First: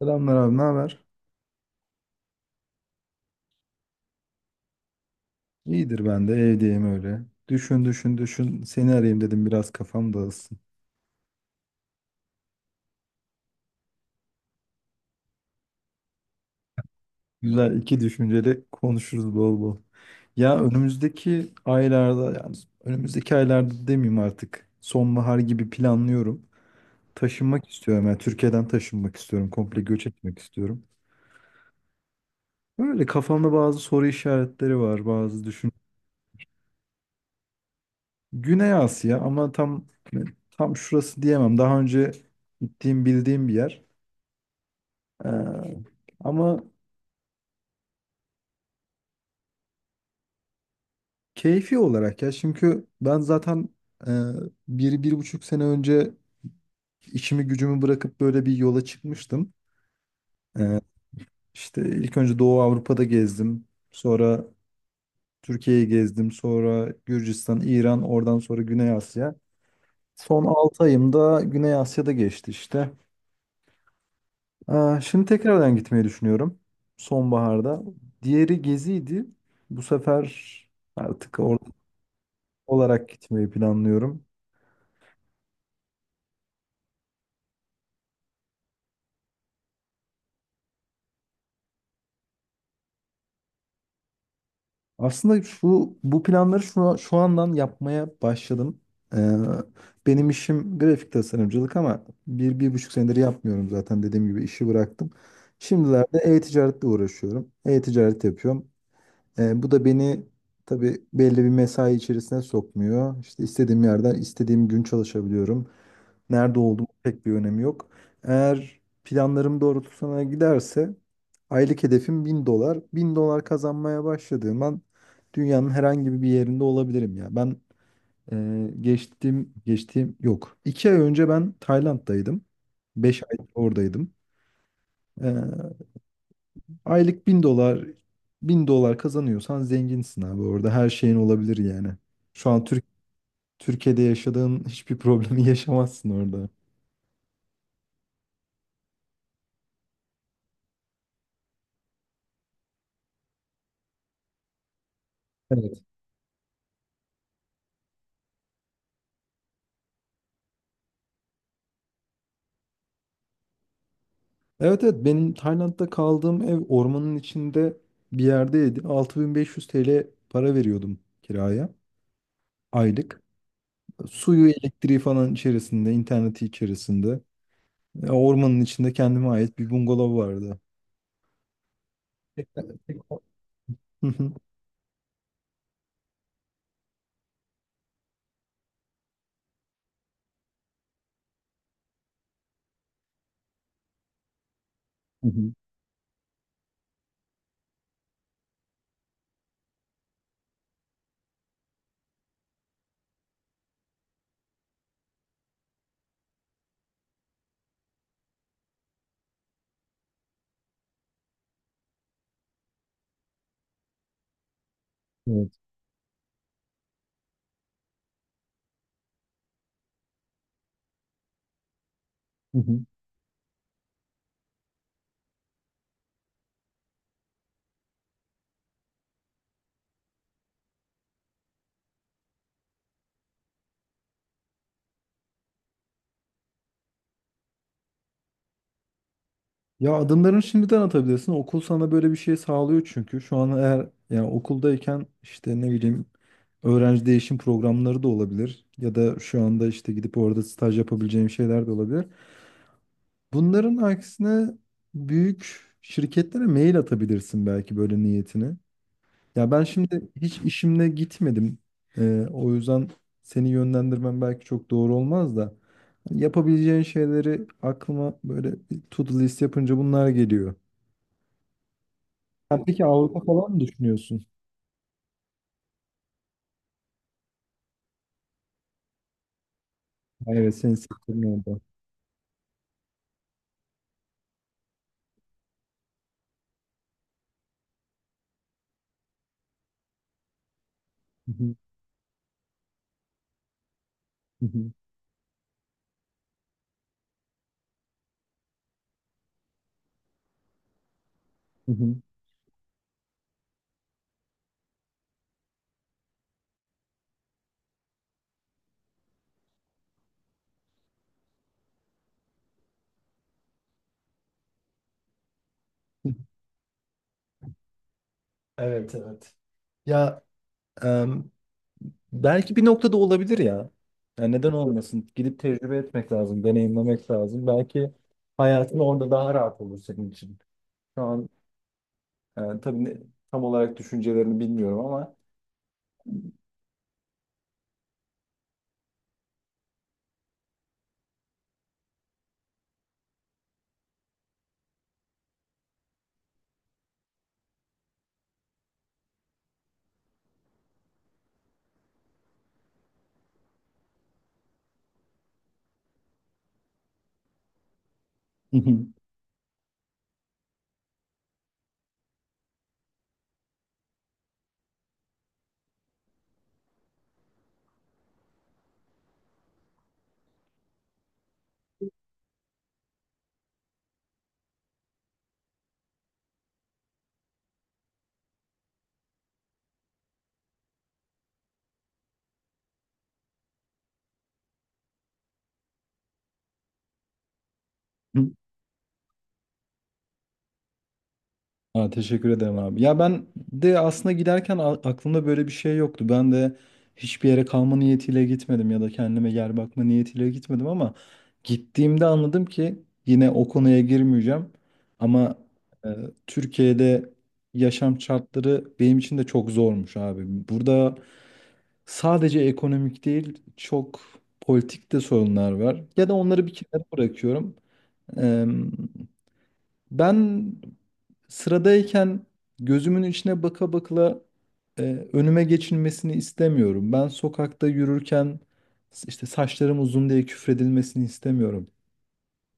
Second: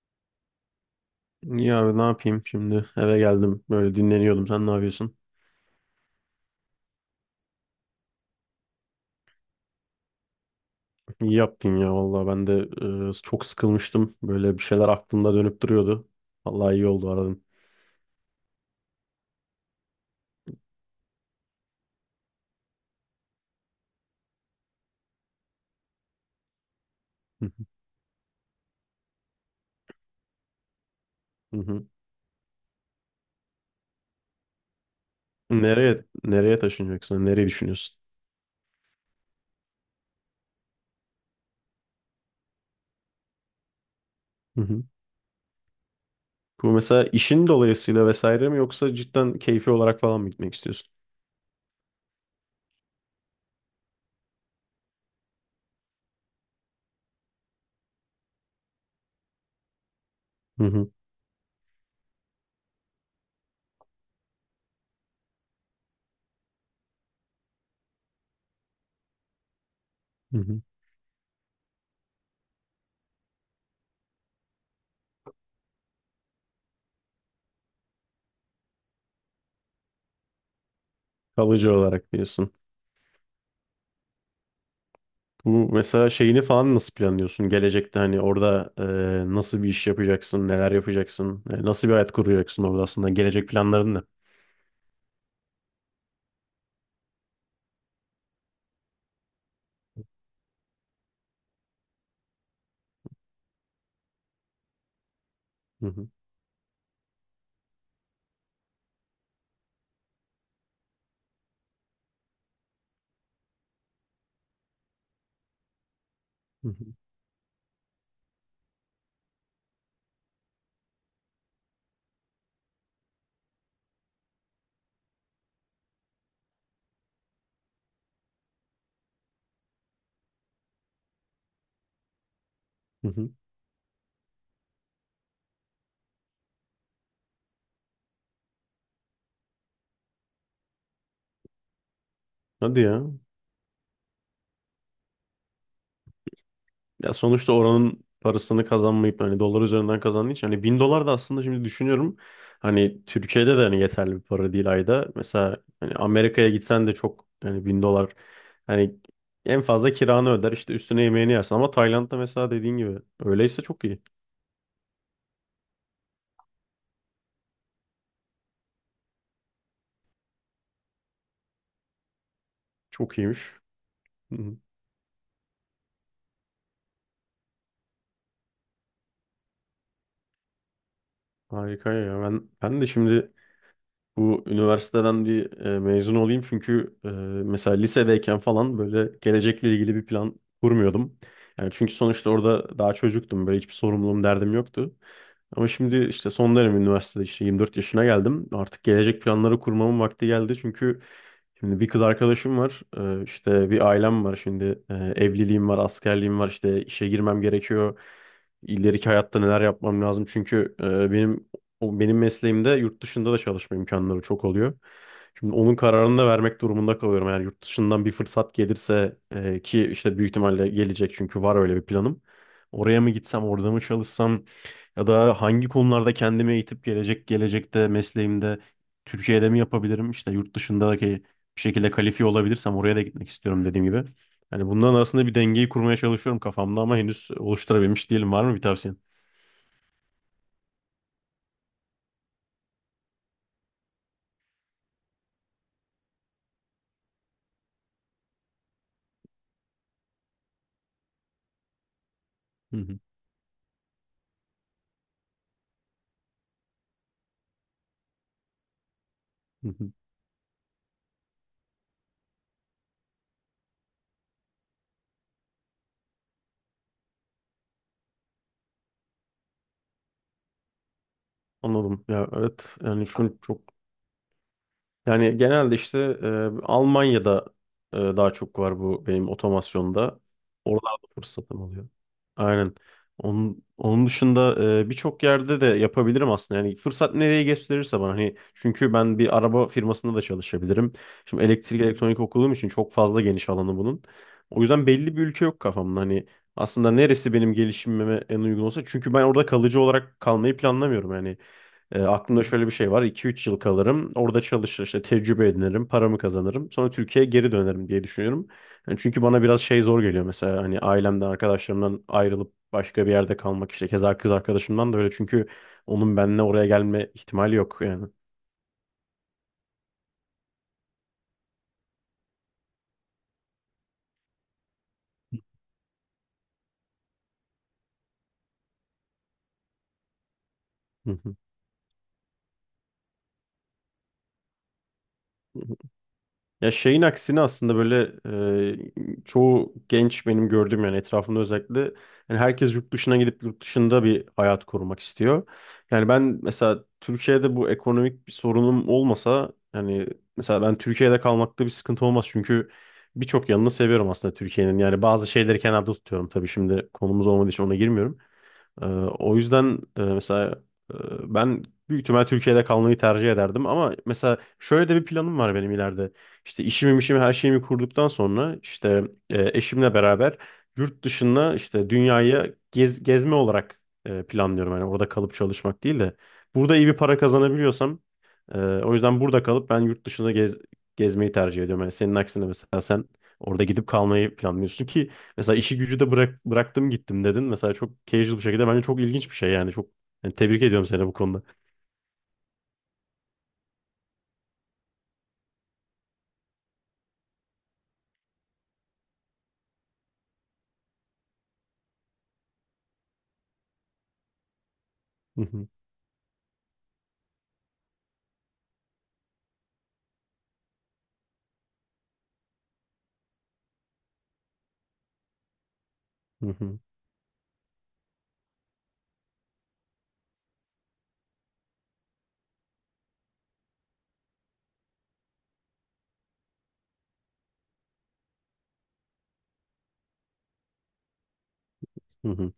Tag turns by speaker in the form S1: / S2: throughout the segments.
S1: Selamlar abi, ne haber?
S2: Ya abi ne yapayım şimdi? Eve geldim. Böyle dinleniyordum. Sen ne yapıyorsun?
S1: İyidir ben de evdeyim öyle. Düşün düşün düşün seni arayayım dedim biraz kafam dağılsın.
S2: İyi yaptın ya vallahi. Ben de çok sıkılmıştım. Böyle bir şeyler aklımda dönüp duruyordu. Vallahi iyi oldu aradım.
S1: Güzel iki düşünceli konuşuruz bol bol. Ya önümüzdeki aylarda yani önümüzdeki aylarda demeyeyim artık sonbahar gibi planlıyorum.
S2: Hı
S1: Taşınmak istiyorum yani Türkiye'den taşınmak istiyorum. Komple göç etmek istiyorum.
S2: hı, hı hı.
S1: Böyle kafamda bazı soru işaretleri var bazı düşün.
S2: Nereye nereye taşınacaksın? Nereyi düşünüyorsun?
S1: Güney Asya ama tam şurası diyemem. Daha önce gittiğim bildiğim bir yer.
S2: Hı hı.
S1: Ee, ama
S2: Bu mesela işin dolayısıyla vesaire mi yoksa cidden keyfi olarak falan mı gitmek istiyorsun?
S1: keyfi olarak ya çünkü ben zaten e, 1, 1,5 sene önce işimi gücümü bırakıp böyle bir yola çıkmıştım.
S2: Hı
S1: Ee,
S2: hı,
S1: işte ilk önce Doğu Avrupa'da gezdim. Sonra Türkiye'yi gezdim. Sonra Gürcistan, İran, oradan sonra Güney Asya.
S2: hı
S1: Son
S2: hı.
S1: 6 ayım da Güney Asya'da geçti işte. Şimdi tekrardan gitmeyi düşünüyorum. Sonbaharda. Diğeri geziydi. Bu sefer artık orada
S2: Kalıcı olarak diyorsun.
S1: olarak gitmeyi planlıyorum.
S2: Bu mesela şeyini falan nasıl planlıyorsun? Gelecekte hani orada nasıl bir iş yapacaksın, neler yapacaksın, nasıl bir hayat kuracaksın orada aslında gelecek planların ne?
S1: Aslında şu bu planları şu andan yapmaya başladım. Ee, Benim işim grafik tasarımcılık ama 1, 1,5 senedir yapmıyorum zaten dediğim gibi işi bıraktım.
S2: Hı hı,
S1: Şimdilerde e-ticaretle uğraşıyorum. E-ticaret yapıyorum. Bu da beni tabii belli bir mesai içerisine sokmuyor. İşte istediğim yerden istediğim gün çalışabiliyorum. Nerede
S2: hı
S1: olduğumun
S2: hı,
S1: pek bir önemi yok. Eğer planlarım doğrultusuna giderse aylık hedefim 1.000 dolar. 1.000 dolar kazanmaya başladığım an dünyanın herhangi bir yerinde olabilirim ya. Ben geçtiğim yok. 2 ay önce ben Tayland'daydım.
S2: hı
S1: beş
S2: hı.
S1: ay oradaydım. E, Aylık 1.000 dolar 1.000 dolar kazanıyorsan zenginsin abi orada her şeyin olabilir yani. Şu an
S2: Hadi ya.
S1: Türkiye'de yaşadığın hiçbir problemi yaşamazsın orada.
S2: Ya sonuçta oranın parasını kazanmayıp hani dolar üzerinden kazandığın için hani 1.000 dolar da aslında şimdi düşünüyorum hani Türkiye'de de hani yeterli bir para değil ayda. Mesela
S1: Evet.
S2: hani Amerika'ya gitsen de çok hani 1.000 dolar hani en fazla kiranı öder işte üstüne yemeğini yersin ama Tayland'da mesela dediğin gibi öyleyse çok iyi.
S1: Evet evet benim Tayland'da kaldığım ev ormanın içinde bir yerdeydi. 6.500 TL para veriyordum kiraya
S2: Çok
S1: aylık.
S2: iyiymiş.
S1: Suyu, elektriği falan içerisinde, interneti içerisinde. Ormanın içinde kendime ait bir bungalov vardı.
S2: Harika ya.
S1: Tek-
S2: Ben de
S1: tek-
S2: şimdi
S1: Hı hı.
S2: bu üniversiteden bir mezun olayım çünkü mesela lisedeyken falan böyle gelecekle ilgili bir plan kurmuyordum. Yani çünkü sonuçta orada daha çocuktum. Böyle hiçbir sorumluluğum, derdim yoktu.
S1: Hı hı.
S2: Ama şimdi işte son dönem üniversitede işte 24 yaşına geldim. Artık gelecek planları kurmamın vakti geldi. Çünkü şimdi bir kız arkadaşım var. İşte bir ailem var. Şimdi evliliğim var, askerliğim var. İşte işe girmem gerekiyor. İleriki hayatta neler yapmam lazım. Çünkü benim o benim mesleğimde yurt dışında da çalışma imkanları çok oluyor. Şimdi
S1: Evet.
S2: onun kararını da vermek durumunda kalıyorum. Eğer yurt dışından bir fırsat gelirse ki işte büyük ihtimalle gelecek çünkü var öyle bir planım.
S1: Hı hı.
S2: Oraya mı gitsem, orada mı çalışsam? Ya da hangi konularda kendimi eğitip gelecekte mesleğimde Türkiye'de mi yapabilirim? İşte yurt dışındaki bir şekilde kalifiye olabilirsem oraya da gitmek istiyorum dediğim gibi. Yani bunların arasında bir dengeyi kurmaya çalışıyorum kafamda ama henüz oluşturabilmiş değilim. Var mı bir tavsiyen?
S1: Ya adımlarını şimdiden atabilirsin. Okul sana böyle bir şey sağlıyor çünkü. Şu an eğer yani okuldayken işte ne bileyim öğrenci değişim programları da olabilir. Ya da şu anda işte gidip orada staj yapabileceğim şeyler de olabilir.
S2: Hı hı,
S1: Bunların aksine büyük şirketlere mail atabilirsin belki böyle niyetini. Ya ben
S2: hı hı.
S1: şimdi hiç işimle gitmedim. O yüzden seni yönlendirmem belki çok doğru olmaz da. Yapabileceğin şeyleri aklıma böyle bir to-do list yapınca bunlar geliyor.
S2: Anladım. Ya
S1: Sen
S2: evet
S1: peki
S2: yani
S1: Avrupa
S2: şu
S1: falan mı
S2: çok.
S1: düşünüyorsun?
S2: Yani genelde işte Almanya'da daha çok var bu benim otomasyonda.
S1: Ha, evet, senin
S2: Oralarda
S1: sektörün orada.
S2: fırsatım oluyor. Aynen. Onun dışında birçok yerde de yapabilirim aslında. Yani fırsat nereye gösterirse bana hani çünkü ben bir araba firmasında da çalışabilirim.
S1: Hı
S2: Şimdi
S1: hı,
S2: elektrik elektronik okuduğum için çok fazla geniş alanı bunun.
S1: hı
S2: O
S1: hı,
S2: yüzden belli bir ülke yok kafamda. Hani aslında neresi benim gelişimime en uygun olsa çünkü ben orada kalıcı olarak kalmayı planlamıyorum yani.
S1: hı hı.
S2: Aklımda şöyle bir şey var. 2-3 yıl kalırım. Orada çalışır, işte tecrübe edinirim, paramı kazanırım. Sonra Türkiye'ye geri dönerim diye düşünüyorum. Yani çünkü bana biraz şey zor geliyor mesela hani ailemden, arkadaşlarımdan ayrılıp başka bir yerde kalmak işte keza kız arkadaşımdan da öyle çünkü onun benimle oraya gelme ihtimali yok yani.
S1: Evet evet. Ya e, belki bir noktada olabilir ya. Yani neden olmasın? Gidip tecrübe etmek lazım, deneyimlemek lazım. Belki hayatın orada daha rahat olur senin için. Şu
S2: Hı
S1: an tabii tam olarak düşüncelerini bilmiyorum ama
S2: hı. Ya şeyin aksine aslında böyle çoğu genç benim gördüğüm yani etrafımda özellikle yani herkes yurt dışına gidip yurt dışında bir hayat kurmak istiyor. Yani ben mesela Türkiye'de bu ekonomik bir sorunum olmasa yani mesela ben Türkiye'de kalmakta bir sıkıntı olmaz çünkü birçok yanını seviyorum aslında Türkiye'nin. Yani bazı şeyleri kenarda tutuyorum tabii şimdi konumuz olmadığı için ona girmiyorum. Ee, o yüzden mesela e, ben büyük ihtimal Türkiye'de kalmayı tercih ederdim ama mesela şöyle de bir planım var benim ileride. İşte işimi her şeyimi kurduktan sonra işte eşimle beraber yurt dışında işte dünyayı gezme olarak planlıyorum. Yani orada kalıp çalışmak değil de burada iyi bir para kazanabiliyorsam o yüzden burada kalıp ben yurt dışında gezmeyi tercih ediyorum. Yani senin aksine mesela sen orada gidip kalmayı planlıyorsun ki mesela işi gücü de bıraktım gittim dedin. Mesela çok casual bir şekilde bence çok ilginç bir şey yani. Çok yani tebrik ediyorum seni bu konuda.
S1: ha, teşekkür ederim abi. Ya ben de aslında giderken aklımda böyle bir şey yoktu. Ben de hiçbir yere kalma niyetiyle gitmedim ya da kendime yer bakma niyetiyle gitmedim ama gittiğimde anladım ki yine o konuya girmeyeceğim. Ama
S2: Hı hı,
S1: e, Türkiye'de yaşam şartları benim için de çok zormuş abi. Burada sadece ekonomik değil çok politik de sorunlar var. Ya da
S2: hı
S1: onları bir
S2: hı,
S1: kenara bırakıyorum. Ben sıradayken gözümün içine baka bakla e, önüme geçilmesini istemiyorum. Ben sokakta yürürken işte saçlarım uzun diye küfredilmesini istemiyorum.
S2: hı hı,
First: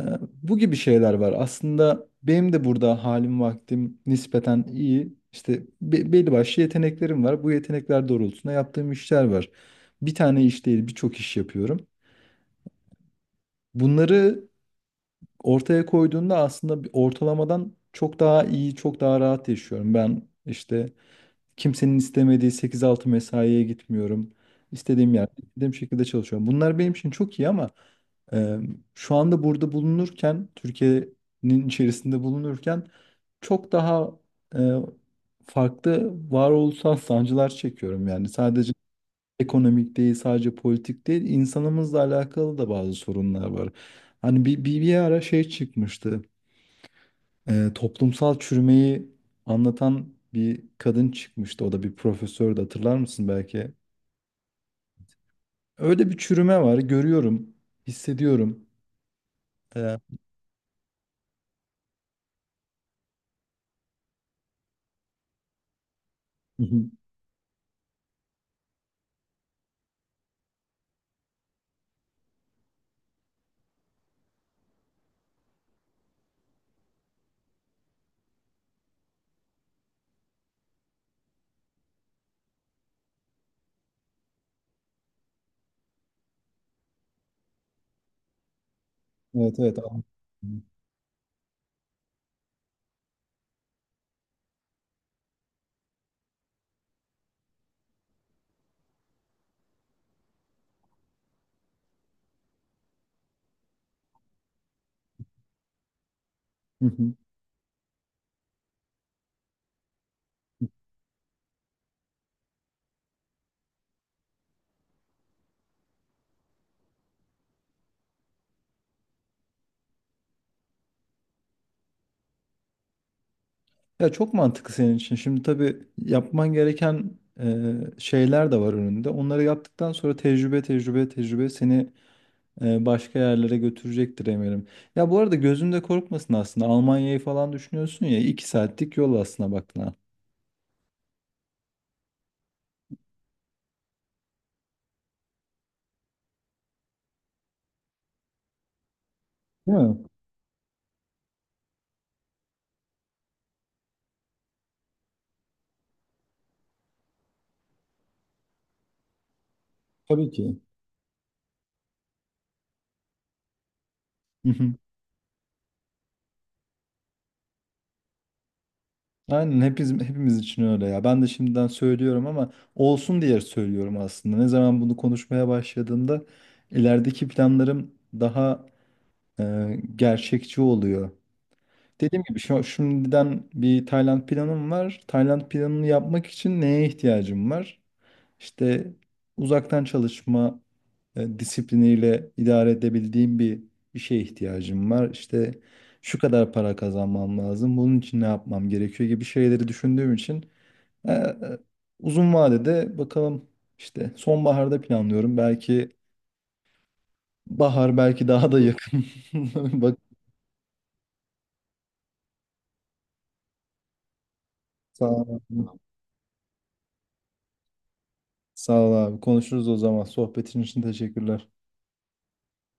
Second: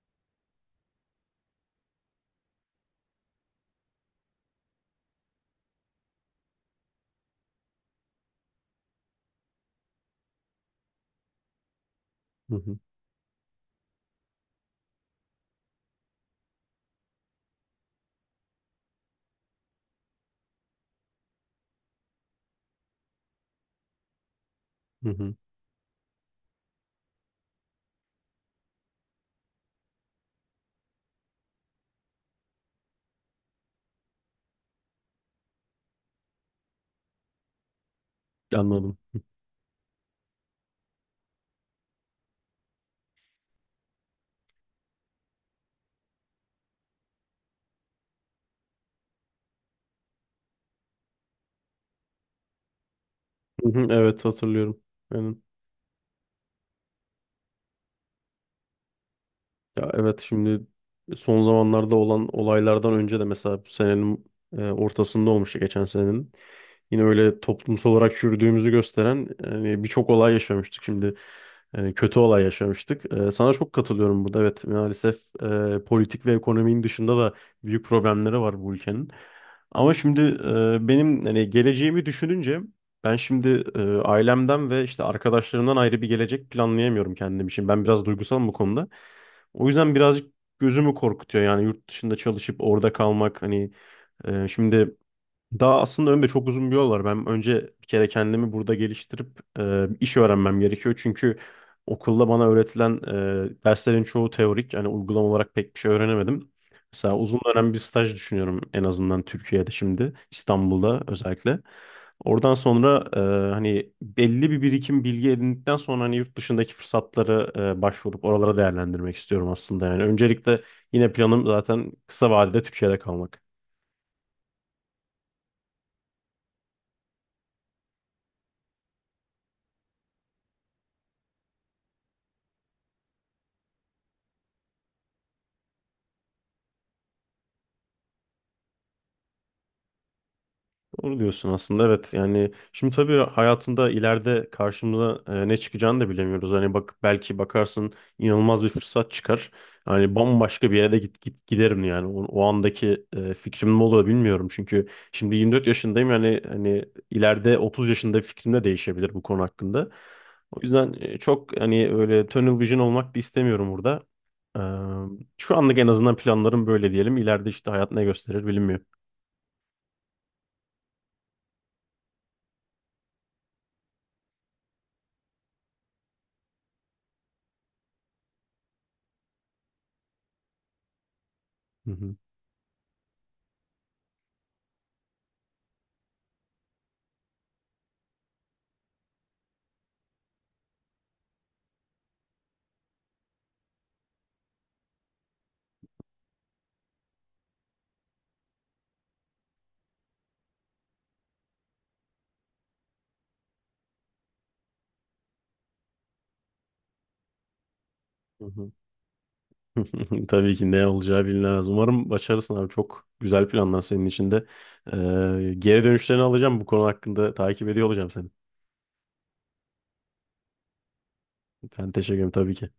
S1: E, Bu gibi şeyler var. Aslında benim de burada halim vaktim nispeten iyi. İşte belli başlı yeteneklerim var. Bu yetenekler doğrultusunda yaptığım işler var. Bir tane iş değil, birçok iş yapıyorum.
S2: hı hı,
S1: Bunları ortaya koyduğunda aslında bir ortalamadan çok daha iyi, çok daha rahat yaşıyorum. Ben işte kimsenin istemediği 8-6 mesaiye gitmiyorum.
S2: hı
S1: İstediğim yerde,
S2: hı.
S1: istediğim şekilde çalışıyorum. Bunlar benim için çok iyi ama e, şu anda burada bulunurken, Türkiye'nin içerisinde bulunurken çok daha e, farklı varoluşsal sancılar çekiyorum. Yani sadece
S2: Anladım.
S1: ekonomik değil, sadece politik değil, insanımızla alakalı da bazı sorunlar var. Hani bir ara şey çıkmıştı, toplumsal çürümeyi anlatan bir kadın çıkmıştı. O da bir profesördü, hatırlar mısın
S2: Hı
S1: belki?
S2: hı. Evet, hatırlıyorum. Aynen.
S1: Öyle bir çürüme var, görüyorum, hissediyorum.
S2: Ya
S1: E,
S2: evet şimdi son zamanlarda olan olaylardan önce de mesela bu senenin ortasında olmuştu geçen senenin.
S1: Hı hı.
S2: Yine öyle toplumsal olarak çürüdüğümüzü gösteren yani birçok olay yaşamıştık şimdi. Yani kötü olay yaşamıştık. Sana çok katılıyorum burada. Evet maalesef politik ve ekonominin dışında da büyük problemleri var bu ülkenin. Ama şimdi benim hani geleceğimi düşününce ben şimdi ailemden ve işte arkadaşlarımdan ayrı bir gelecek planlayamıyorum kendim için. Ben biraz duygusalım bu konuda.
S1: Evet
S2: O
S1: evet.
S2: yüzden
S1: Anladım.
S2: birazcık gözümü korkutuyor yani yurt dışında çalışıp orada kalmak hani şimdi daha aslında önümde çok uzun bir yol var. Ben önce bir kere kendimi burada geliştirip iş öğrenmem gerekiyor. Çünkü okulda bana öğretilen derslerin çoğu teorik. Yani uygulama olarak pek bir şey öğrenemedim.
S1: Hı hı.
S2: Mesela uzun dönem bir staj düşünüyorum en azından Türkiye'de şimdi, İstanbul'da özellikle. Oradan sonra hani belli bir birikim bilgi edindikten sonra hani yurt dışındaki fırsatları başvurup oralara değerlendirmek istiyorum aslında. Yani öncelikle yine planım zaten kısa vadede Türkiye'de kalmak.
S1: Ya çok mantıklı senin için. Şimdi tabii yapman gereken şeyler de var önünde. Onları yaptıktan sonra tecrübe, tecrübe, tecrübe seni başka yerlere götürecektir eminim. Ya bu arada gözünde korkmasın aslında. Almanya'yı falan düşünüyorsun ya. 2 saatlik yol aslında baktığına.
S2: Doğru diyorsun aslında evet yani şimdi tabii hayatında ileride karşımıza ne çıkacağını da bilemiyoruz. Hani bak belki bakarsın inanılmaz bir fırsat çıkar.
S1: Değil mi?
S2: Hani bambaşka bir yere de git giderim yani o andaki fikrim ne olur bilmiyorum. Çünkü şimdi 24 yaşındayım yani hani ileride 30 yaşında fikrim de değişebilir bu konu hakkında.
S1: Tabii ki.
S2: O yüzden çok hani öyle tunnel vision olmak da istemiyorum burada.
S1: Hı
S2: Eee,
S1: hı.
S2: şu anlık en azından planlarım böyle diyelim. İleride işte hayat ne gösterir bilinmiyor.
S1: Aynen hepimiz için öyle ya. Ben de şimdiden söylüyorum ama olsun diye söylüyorum aslında. Ne zaman bunu konuşmaya başladığımda ilerideki planlarım daha gerçekçi oluyor.
S2: Hı hı.
S1: Dediğim gibi şimdiden bir Tayland planım var. Tayland planını yapmak için neye ihtiyacım var? İşte uzaktan çalışma disipliniyle idare edebildiğim bir işe ihtiyacım var. İşte şu kadar para kazanmam lazım. Bunun için ne yapmam gerekiyor gibi şeyleri düşündüğüm için e, e, uzun vadede bakalım işte sonbaharda planlıyorum. Belki bahar belki
S2: Hı
S1: daha da
S2: hı.
S1: yakın. Bak
S2: Tabii ki ne olacağı bilinmez. Umarım başarırsın abi. Çok güzel planlar senin için de.
S1: sağ ol
S2: Ee,
S1: abi.
S2: geri dönüşlerini alacağım. Bu konu hakkında takip ediyor olacağım seni.
S1: Sağ ol abi. Konuşuruz o zaman. Sohbetin için teşekkürler.
S2: Ben teşekkür ederim tabii ki.